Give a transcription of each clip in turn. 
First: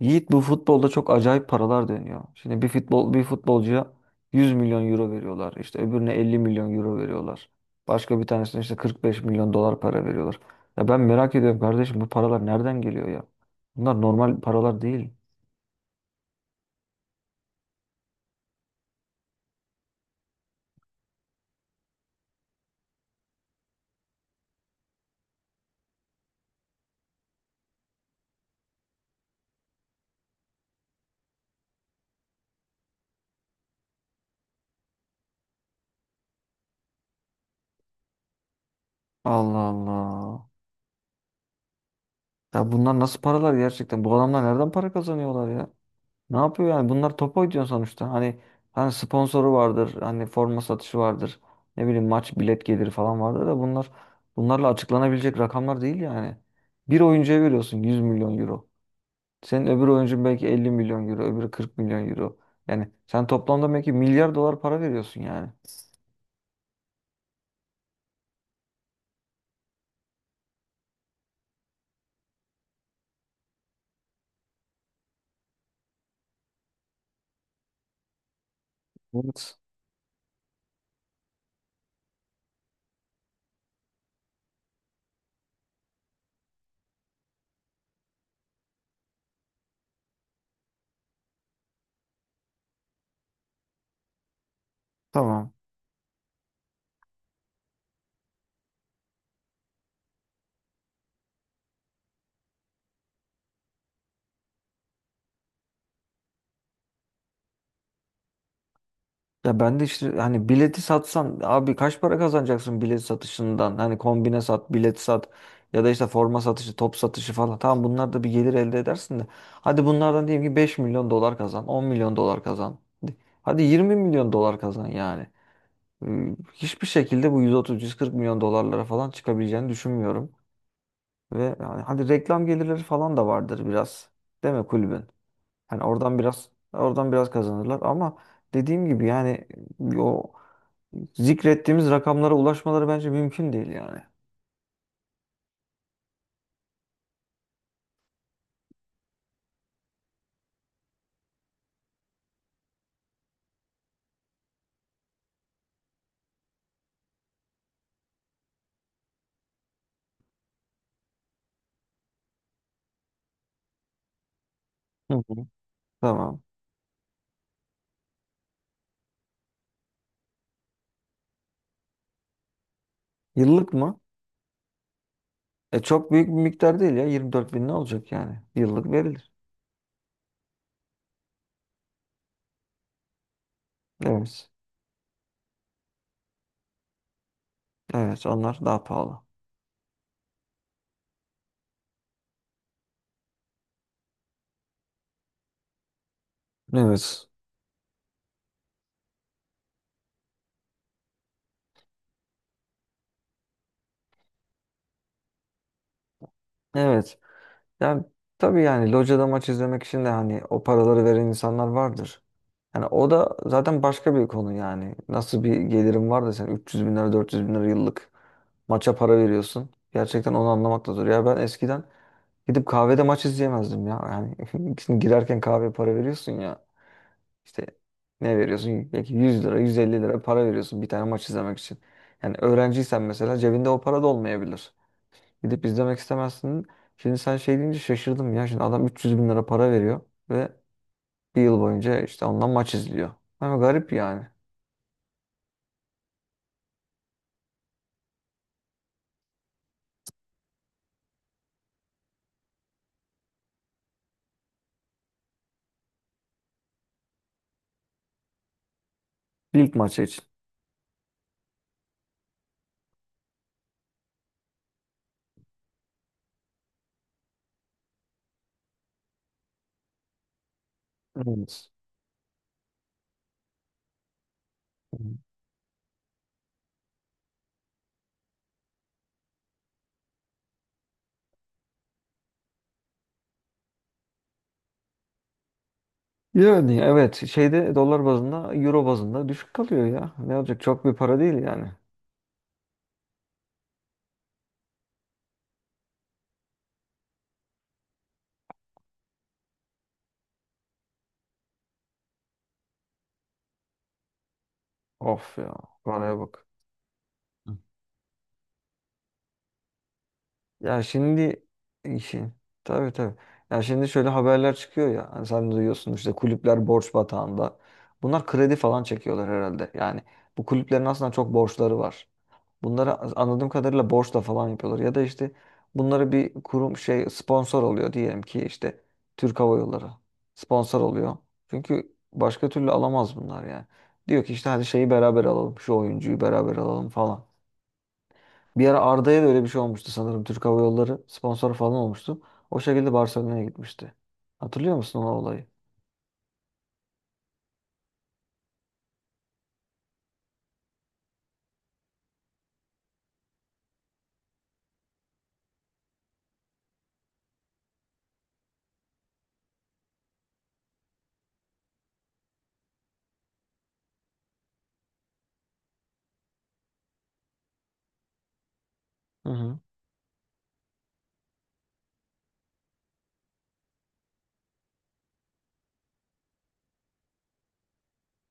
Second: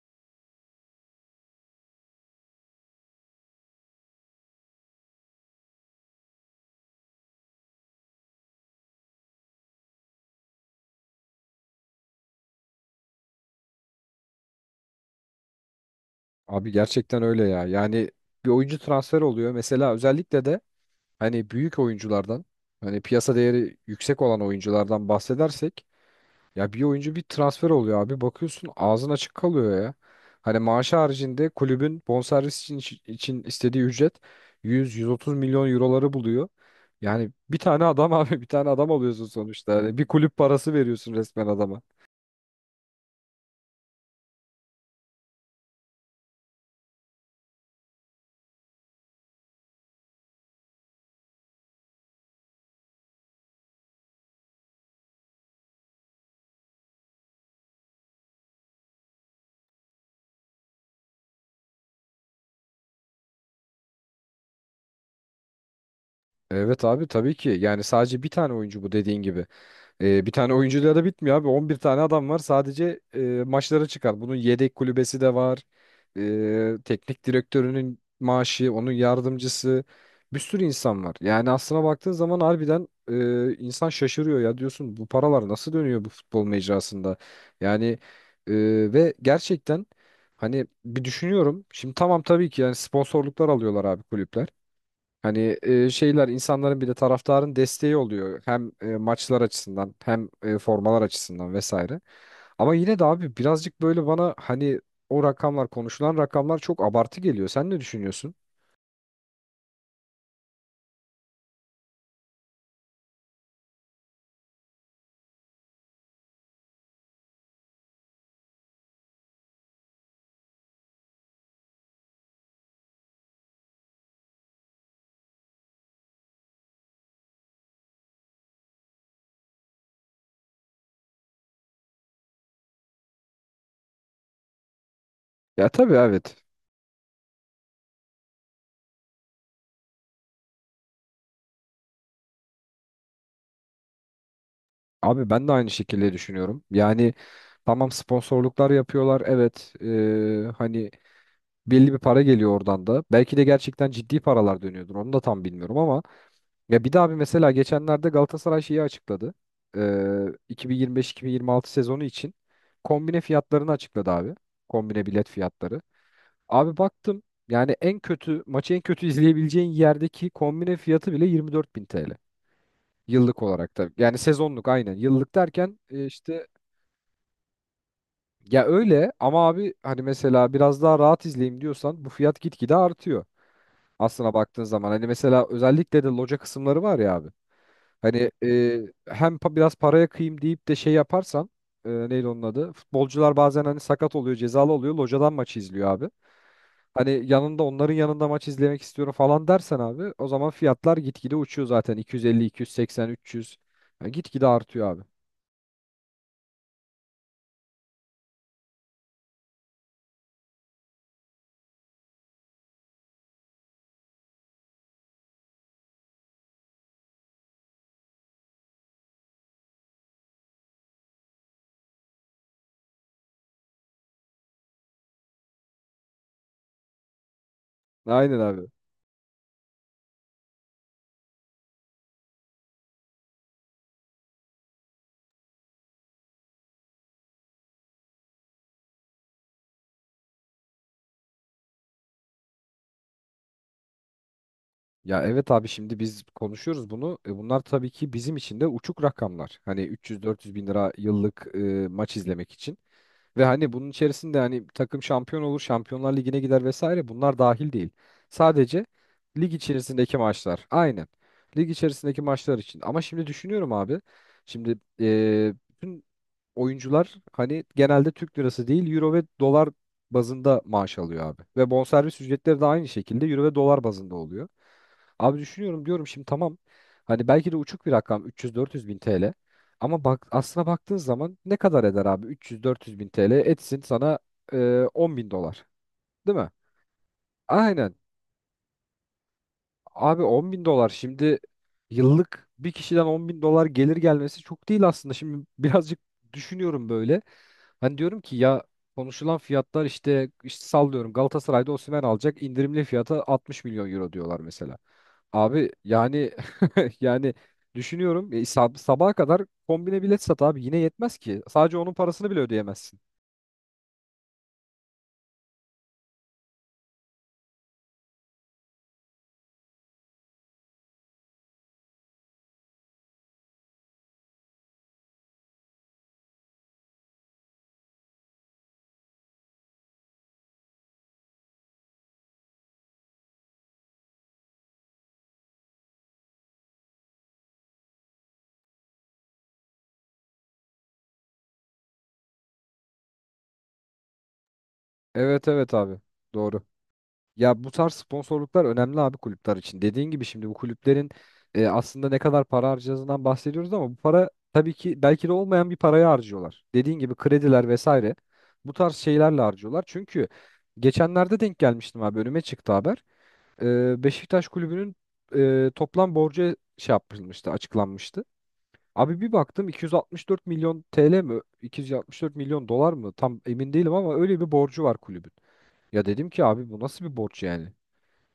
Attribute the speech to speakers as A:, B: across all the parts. A: Yiğit, bu futbolda çok acayip paralar dönüyor. Şimdi bir futbolcuya 100 milyon euro veriyorlar. İşte öbürüne 50 milyon euro veriyorlar. Başka bir tanesine işte 45 milyon dolar para veriyorlar. Ya ben merak ediyorum kardeşim, bu paralar nereden geliyor ya? Bunlar normal paralar değil.
B: Abi gerçekten öyle ya. Yani bir oyuncu transfer oluyor. Mesela özellikle de hani büyük oyunculardan hani piyasa değeri yüksek olan oyunculardan bahsedersek ya bir oyuncu bir transfer oluyor abi. Bakıyorsun ağzın açık kalıyor ya. Hani maaşı haricinde kulübün bonservis için istediği ücret 100-130 milyon euroları buluyor. Yani bir tane adam abi bir tane adam alıyorsun
A: Allah
B: sonuçta. Hani bir kulüp
A: Allah.
B: parası veriyorsun resmen adama.
A: Ya bunlar nasıl paralar gerçekten? Bu adamlar nereden para kazanıyorlar ya? Ne yapıyor yani? Bunlar top oynuyor sonuçta. Hani sponsoru vardır, hani forma satışı vardır. Ne bileyim maç bilet geliri falan vardır da bunlarla açıklanabilecek rakamlar değil yani. Bir oyuncuya veriyorsun 100 milyon euro. Senin öbür oyuncun belki 50 milyon euro, öbürü 40 milyon euro. Yani sen toplamda belki milyar dolar para veriyorsun yani.
B: Evet abi tabii ki. Yani sadece bir tane oyuncu bu dediğin gibi. Bir tane oyuncuyla da bitmiyor abi. 11 tane adam var sadece maçlara çıkan. Bunun yedek kulübesi de var. Teknik direktörünün maaşı, onun
A: Evet.
B: yardımcısı. Bir sürü insan var. Yani aslına baktığın zaman harbiden insan şaşırıyor ya diyorsun bu paralar nasıl dönüyor bu futbol mecrasında? Yani e, ve gerçekten hani bir düşünüyorum. Şimdi tamam tabii ki yani sponsorluklar alıyorlar abi kulüpler.
A: Tamam.
B: Hani şeyler insanların bir de taraftarın desteği oluyor. Hem maçlar açısından hem formalar açısından vesaire. Ama yine de abi birazcık böyle bana hani o rakamlar konuşulan rakamlar çok abartı geliyor. Sen ne düşünüyorsun?
A: Ya ben de işte hani bileti satsan abi kaç para kazanacaksın bilet satışından? Hani kombine sat, bilet sat ya da işte forma satışı, top satışı falan. Tamam, bunlar da bir gelir elde edersin de. Hadi bunlardan diyelim ki 5 milyon dolar kazan, 10 milyon dolar kazan. Hadi 20 milyon dolar kazan yani. Hiçbir şekilde bu 130-140 milyon dolarlara falan çıkabileceğini düşünmüyorum. Ve yani hadi reklam gelirleri falan da vardır biraz. Değil mi kulübün?
B: Ya tabii evet.
A: Oradan biraz kazanırlar ama dediğim gibi yani o zikrettiğimiz rakamlara ulaşmaları bence mümkün değil yani.
B: Abi ben de aynı şekilde düşünüyorum. Yani tamam sponsorluklar yapıyorlar. Evet hani belli bir para geliyor oradan da. Belki de gerçekten ciddi paralar dönüyordur. Onu da tam bilmiyorum ama ya bir de abi mesela geçenlerde Galatasaray şeyi açıkladı. Ee, 2025-2026 sezonu için kombine fiyatlarını açıkladı abi. Kombine
A: Hı
B: bilet
A: hı.
B: fiyatları.
A: Tamam.
B: Abi baktım yani en kötü maçı en kötü izleyebileceğin yerdeki kombine fiyatı bile 24 bin TL. Yıllık olarak
A: Yıllık
B: tabii.
A: mı?
B: Yani sezonluk aynen. Yıllık derken
A: E çok büyük bir
B: işte
A: miktar değil ya. 24 bin ne olacak yani?
B: ya
A: Yıllık
B: öyle
A: verilir.
B: ama abi hani mesela biraz daha rahat izleyeyim diyorsan bu fiyat gitgide artıyor, aslına
A: Evet.
B: baktığın zaman. Hani mesela özellikle de loca kısımları var ya abi. Hani
A: Evet, onlar daha pahalı.
B: hem biraz paraya kıyayım deyip de şey yaparsan neydi onun adı? Futbolcular bazen hani sakat oluyor, cezalı oluyor. Locadan maçı izliyor abi. Hani
A: Evet.
B: yanında onların yanında maç izlemek istiyorum falan dersen abi o zaman fiyatlar gitgide uçuyor zaten. 250, 280, 300. Yani gitgide artıyor abi.
A: Evet. Ya tabii, yani locada maç izlemek için de hani o paraları veren insanlar vardır. Yani o da zaten başka bir konu yani. Nasıl bir gelirim var da sen 300 bin lira 400 bin lira yıllık maça para veriyorsun? Gerçekten onu anlamak da zor. Ya ben eskiden gidip kahvede maç izleyemezdim ya. Yani şimdi girerken kahveye para veriyorsun ya. İşte
B: Aynen
A: ne
B: abi.
A: veriyorsun? Belki 100 lira 150 lira para veriyorsun bir tane maç izlemek için. Yani öğrenciysen mesela cebinde o para da olmayabilir. Gidip izlemek istemezsin. Şimdi sen şey deyince şaşırdım ya. Şimdi adam 300 bin lira para veriyor ve bir yıl boyunca işte ondan maç izliyor. Ama garip yani.
B: Ya evet abi şimdi biz konuşuyoruz bunu. Bunlar tabii ki bizim için de uçuk rakamlar. Hani 300-400 bin lira yıllık maç izlemek için. Ve hani bunun içerisinde hani takım şampiyon olur, Şampiyonlar Ligi'ne gider vesaire bunlar dahil değil. Sadece lig
A: Lig maçı
B: içerisindeki
A: için.
B: maçlar. Aynen. Lig içerisindeki maçlar için. Ama şimdi düşünüyorum abi. Şimdi bütün oyuncular hani genelde Türk lirası değil euro ve dolar bazında maaş alıyor abi. Ve
A: Evet.
B: bonservis ücretleri de aynı şekilde euro ve dolar bazında oluyor. Abi düşünüyorum diyorum şimdi tamam hani belki de uçuk bir rakam 300-400 bin TL ama bak aslına baktığın zaman ne kadar eder abi 300-400 bin TL etsin sana 10 bin dolar değil mi?
A: Yani evet, şeyde
B: Aynen.
A: dolar bazında euro bazında düşük kalıyor ya.
B: Abi
A: Ne
B: 10
A: olacak,
B: bin
A: çok
B: dolar
A: bir para değil
B: şimdi
A: yani.
B: yıllık bir kişiden 10 bin dolar gelir gelmesi çok değil aslında. Şimdi birazcık düşünüyorum böyle. Hani diyorum ki ya konuşulan fiyatlar işte sallıyorum Galatasaray'da Osimhen alacak indirimli fiyata 60 milyon euro diyorlar mesela.
A: Of ya,
B: Abi
A: paraya
B: yani
A: bak.
B: yani düşünüyorum sabaha kadar kombine bilet sat abi yine
A: Ya
B: yetmez ki.
A: şimdi
B: Sadece onun parasını
A: işin
B: bile
A: tabii
B: ödeyemezsin.
A: tabii. Ya şimdi şöyle haberler çıkıyor ya. Hani sen de duyuyorsun, işte kulüpler borç batağında. Bunlar kredi falan çekiyorlar herhalde. Yani bu kulüplerin aslında çok borçları var. Bunları anladığım kadarıyla borçla falan yapıyorlar. Ya da işte bunları bir kurum şey sponsor oluyor diyelim ki işte Türk Hava Yolları sponsor oluyor. Çünkü başka türlü alamaz bunlar yani. Diyor ki işte hadi şeyi beraber alalım, şu oyuncuyu beraber alalım falan. Bir ara Arda'ya da öyle bir şey olmuştu sanırım. Türk Hava Yolları sponsor falan olmuştu. O şekilde Barcelona'ya gitmişti. Hatırlıyor musun o
B: Evet
A: olayı?
B: evet abi doğru. Ya bu tarz sponsorluklar önemli abi kulüpler için. Dediğin gibi şimdi bu kulüplerin aslında ne kadar para harcadığından bahsediyoruz ama bu para tabii ki belki de olmayan bir parayı harcıyorlar. Dediğin gibi krediler vesaire bu tarz şeylerle harcıyorlar. Çünkü geçenlerde denk gelmiştim abi önüme çıktı haber. Beşiktaş kulübünün toplam borcu şey yapılmıştı, açıklanmıştı. Abi bir
A: Hı hı.
B: baktım 264 milyon TL mi? 264 milyon dolar mı? Tam emin değilim ama öyle bir borcu var kulübün. Ya dedim ki abi bu nasıl bir borç yani?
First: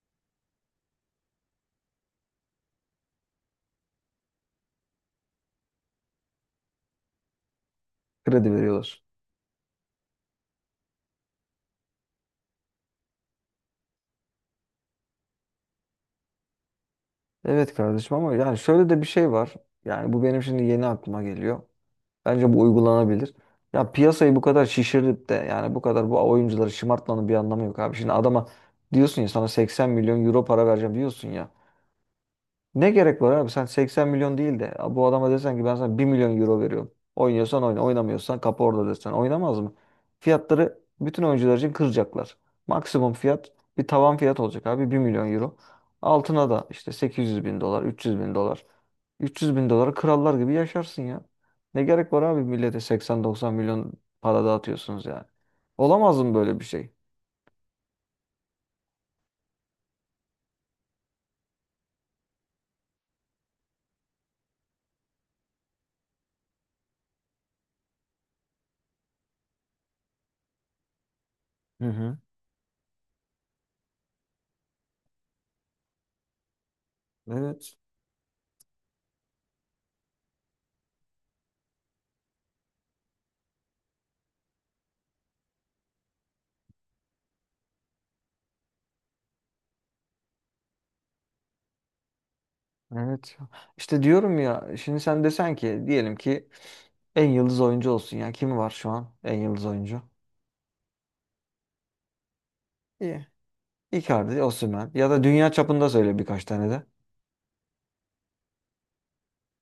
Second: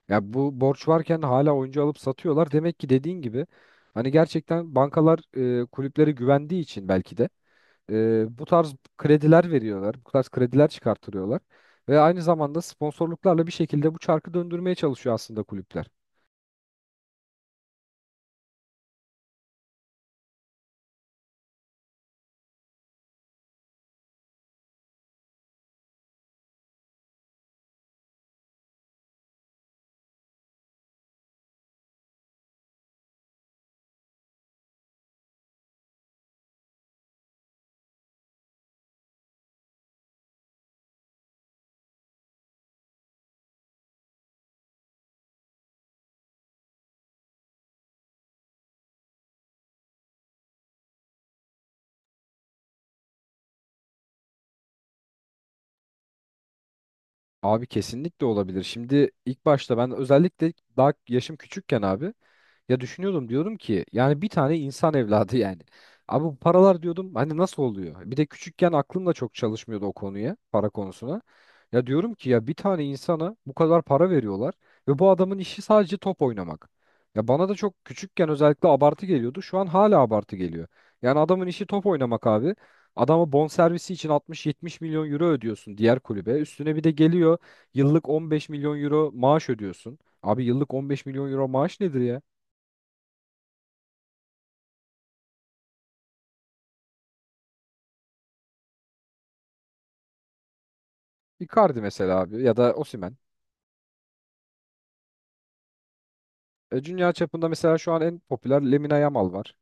B: Ya bu borç varken hala oyuncu alıp satıyorlar. Demek ki dediğin gibi hani gerçekten bankalar kulüplere güvendiği için belki de bu
A: Kredi
B: tarz
A: veriyorlar.
B: krediler veriyorlar. Bu tarz krediler çıkartırıyorlar. Ve aynı zamanda sponsorluklarla bir şekilde bu çarkı döndürmeye çalışıyor aslında kulüpler.
A: Evet kardeşim, ama yani şöyle de bir şey var. Yani bu benim şimdi yeni aklıma geliyor. Bence bu uygulanabilir. Ya piyasayı bu kadar şişirip de yani bu kadar bu oyuncuları şımartmanın bir anlamı yok abi. Şimdi adama diyorsun ya sana 80 milyon euro para vereceğim diyorsun ya. Ne gerek var abi? Sen 80 milyon değil de bu adama desen ki ben sana bir milyon euro veriyorum. Oynuyorsan oyna, oynamıyorsan kapı orada desen. Oynamaz mı? Fiyatları bütün oyuncular için kıracaklar. Maksimum fiyat, bir tavan fiyat olacak abi, bir milyon euro. Altına da işte 800 bin dolar, 300 bin dolar. 300 bin dolara krallar gibi yaşarsın ya. Ne gerek var abi millete 80-90 milyon para dağıtıyorsunuz yani. Olamaz mı böyle bir şey?
B: Abi kesinlikle olabilir. Şimdi ilk başta ben özellikle daha yaşım küçükken abi ya düşünüyordum diyorum ki yani bir tane insan evladı yani. Abi bu paralar diyordum hani nasıl oluyor? Bir de küçükken aklım da çok çalışmıyordu o konuya, para konusuna.
A: Hı
B: Ya diyorum
A: hı.
B: ki ya bir tane insana bu kadar para veriyorlar ve bu adamın işi sadece top oynamak. Ya bana da
A: Evet.
B: çok küçükken özellikle abartı geliyordu. Şu an hala abartı geliyor. Yani adamın işi top oynamak abi. Adama bonservisi için 60, 70 milyon euro ödüyorsun diğer kulübe. Üstüne bir de geliyor yıllık 15 milyon euro maaş ödüyorsun. Abi yıllık 15 milyon euro maaş nedir ya?
A: Evet. İşte diyorum ya şimdi sen desen ki diyelim ki en yıldız oyuncu olsun ya. Kim var şu an en yıldız oyuncu?
B: Icardi mesela abi ya da Osimhen.
A: İyi. Icardi, Osimhen ya da dünya çapında söyle birkaç tane de.
B: Dünya çapında mesela şu an en popüler Lamine Yamal var.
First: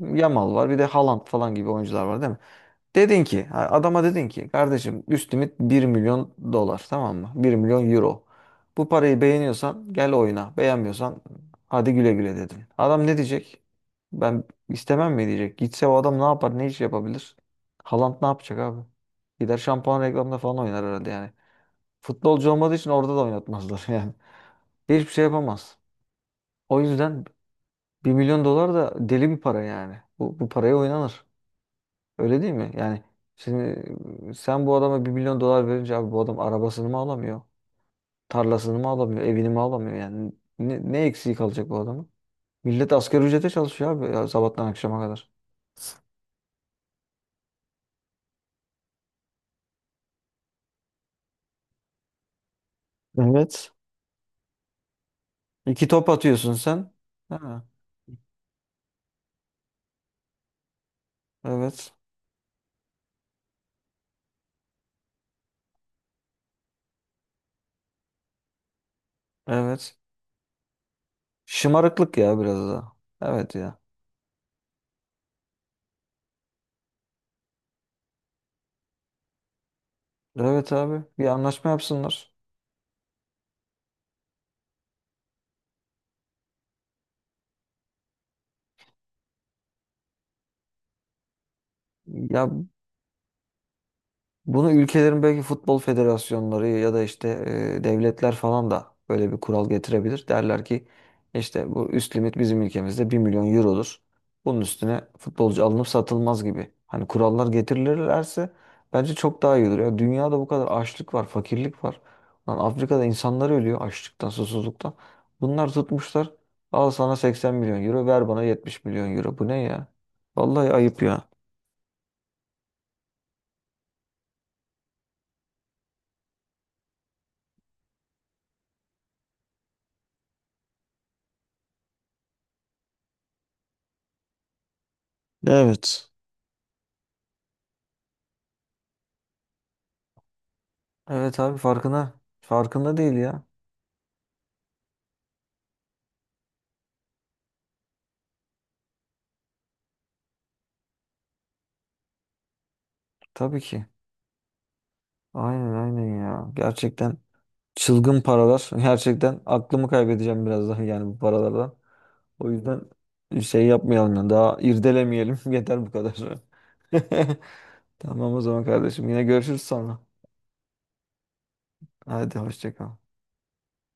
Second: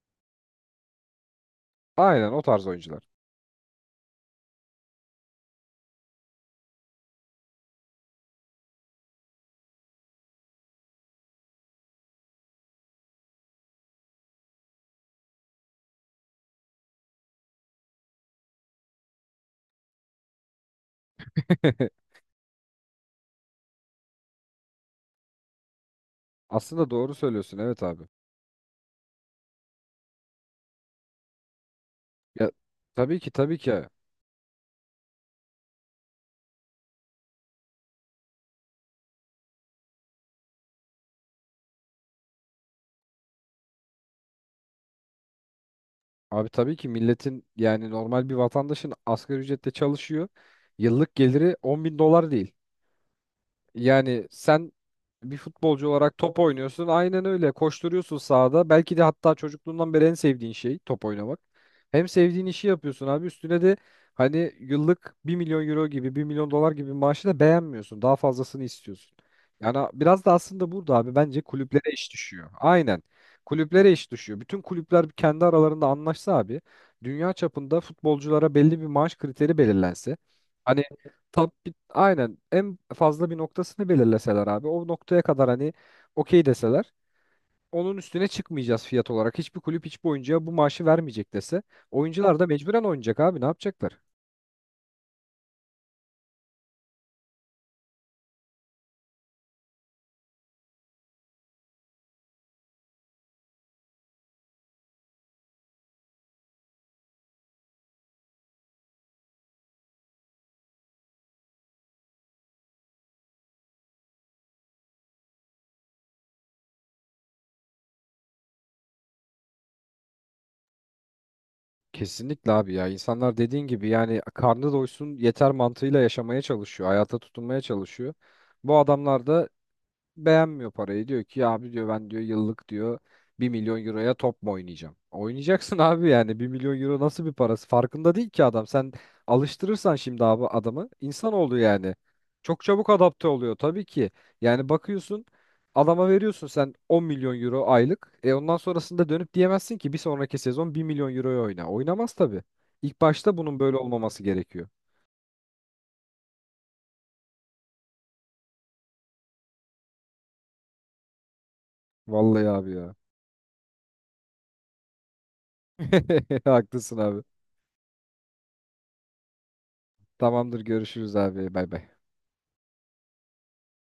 A: Yamal var, bir de Haaland falan gibi oyuncular var değil
B: Aynen
A: mi?
B: o tarz oyuncular.
A: Dedin ki ha, adama dedin ki kardeşim üst limit bir milyon dolar, tamam mı? Bir milyon euro. Bu parayı beğeniyorsan gel oyna. Beğenmiyorsan hadi güle güle dedin. Adam ne diyecek? Ben istemem mi diyecek? Gitse o adam ne yapar? Ne iş yapabilir? Haaland ne yapacak abi? Gider şampuan reklamında falan oynar herhalde yani. Futbolcu olmadığı için orada da oynatmazlar yani. Hiçbir şey yapamaz. O
B: Aslında doğru
A: yüzden
B: söylüyorsun evet abi.
A: bir milyon dolar da deli bir para yani. Bu paraya oynanır. Öyle
B: Ya
A: değil mi? Yani
B: tabii ki tabii
A: şimdi
B: ki.
A: sen bu adama bir milyon dolar verince abi bu adam arabasını mı alamıyor? Tarlasını mı alamıyor? Evini mi alamıyor? Yani ne eksiği kalacak bu adamın? Millet asgari ücrete çalışıyor abi ya, sabahtan akşama kadar.
B: Abi tabii ki milletin yani normal bir vatandaşın asgari ücretle çalışıyor. Yıllık geliri 10 bin dolar değil.
A: Evet.
B: Yani sen bir
A: İki
B: futbolcu
A: top
B: olarak top
A: atıyorsun
B: oynuyorsun.
A: sen.
B: Aynen öyle.
A: Ha,
B: Koşturuyorsun sahada. Belki de hatta çocukluğundan beri en sevdiğin şey top oynamak.
A: evet.
B: Hem sevdiğin işi yapıyorsun abi. Üstüne de hani yıllık 1 milyon euro gibi 1 milyon dolar gibi bir maaşı da beğenmiyorsun. Daha fazlasını istiyorsun. Yani
A: Evet.
B: biraz da aslında burada abi bence kulüplere iş
A: Şımarıklık ya
B: düşüyor.
A: biraz da.
B: Aynen.
A: Evet ya.
B: Kulüplere iş düşüyor. Bütün kulüpler kendi aralarında anlaşsa abi dünya çapında futbolculara belli bir maaş kriteri belirlense.
A: Evet
B: Hani
A: abi. Bir
B: Tab
A: anlaşma yapsınlar.
B: aynen en fazla bir noktasını belirleseler abi o noktaya kadar hani okey deseler onun üstüne çıkmayacağız fiyat olarak. Hiçbir kulüp hiçbir oyuncuya bu maaşı vermeyecek dese oyuncular da
A: Ya
B: mecburen oynayacak abi ne yapacaklar?
A: bunu ülkelerin belki futbol federasyonları ya da işte devletler falan da böyle bir kural getirebilir. Derler ki işte bu üst limit bizim ülkemizde bir milyon eurodur. Bunun üstüne futbolcu alınıp satılmaz gibi. Hani kurallar getirilirlerse bence çok daha iyi olur. Ya dünyada bu kadar açlık var, fakirlik var. Lan Afrika'da insanlar ölüyor açlıktan, susuzluktan. Bunlar tutmuşlar. Al sana 80 milyon euro, ver bana 70 milyon euro. Bu ne ya? Vallahi ayıp ya.
B: Kesinlikle abi ya insanlar dediğin gibi yani karnı doysun yeter mantığıyla yaşamaya çalışıyor hayata tutunmaya çalışıyor. Bu adamlar da beğenmiyor parayı. Diyor ki ya abi diyor ben diyor yıllık diyor 1 milyon euroya top mu oynayacağım? Oynayacaksın abi
A: Evet.
B: yani 1 milyon euro nasıl bir parası? Farkında değil ki adam. Sen alıştırırsan şimdi abi adamı insan
A: Evet abi,
B: oldu yani. Çok çabuk
A: farkında değil
B: adapte
A: ya.
B: oluyor tabii ki. Yani bakıyorsun adama veriyorsun sen 10 milyon euro aylık. Ondan sonrasında dönüp diyemezsin ki bir sonraki sezon 1 milyon euroya oyna. Oynamaz tabii. İlk başta bunun
A: Tabii
B: böyle
A: ki.
B: olmaması gerekiyor.
A: Aynen aynen ya. Gerçekten çılgın paralar. Gerçekten aklımı kaybedeceğim biraz daha yani bu paralardan.
B: Vallahi
A: O
B: abi
A: yüzden
B: ya.
A: şey yapmayalım yani, daha irdelemeyelim. Yeter bu kadar.
B: Haklısın abi.
A: Tamam o zaman kardeşim, yine görüşürüz sonra.
B: Tamamdır görüşürüz abi. Bay bay.
A: Hadi hoşça kal.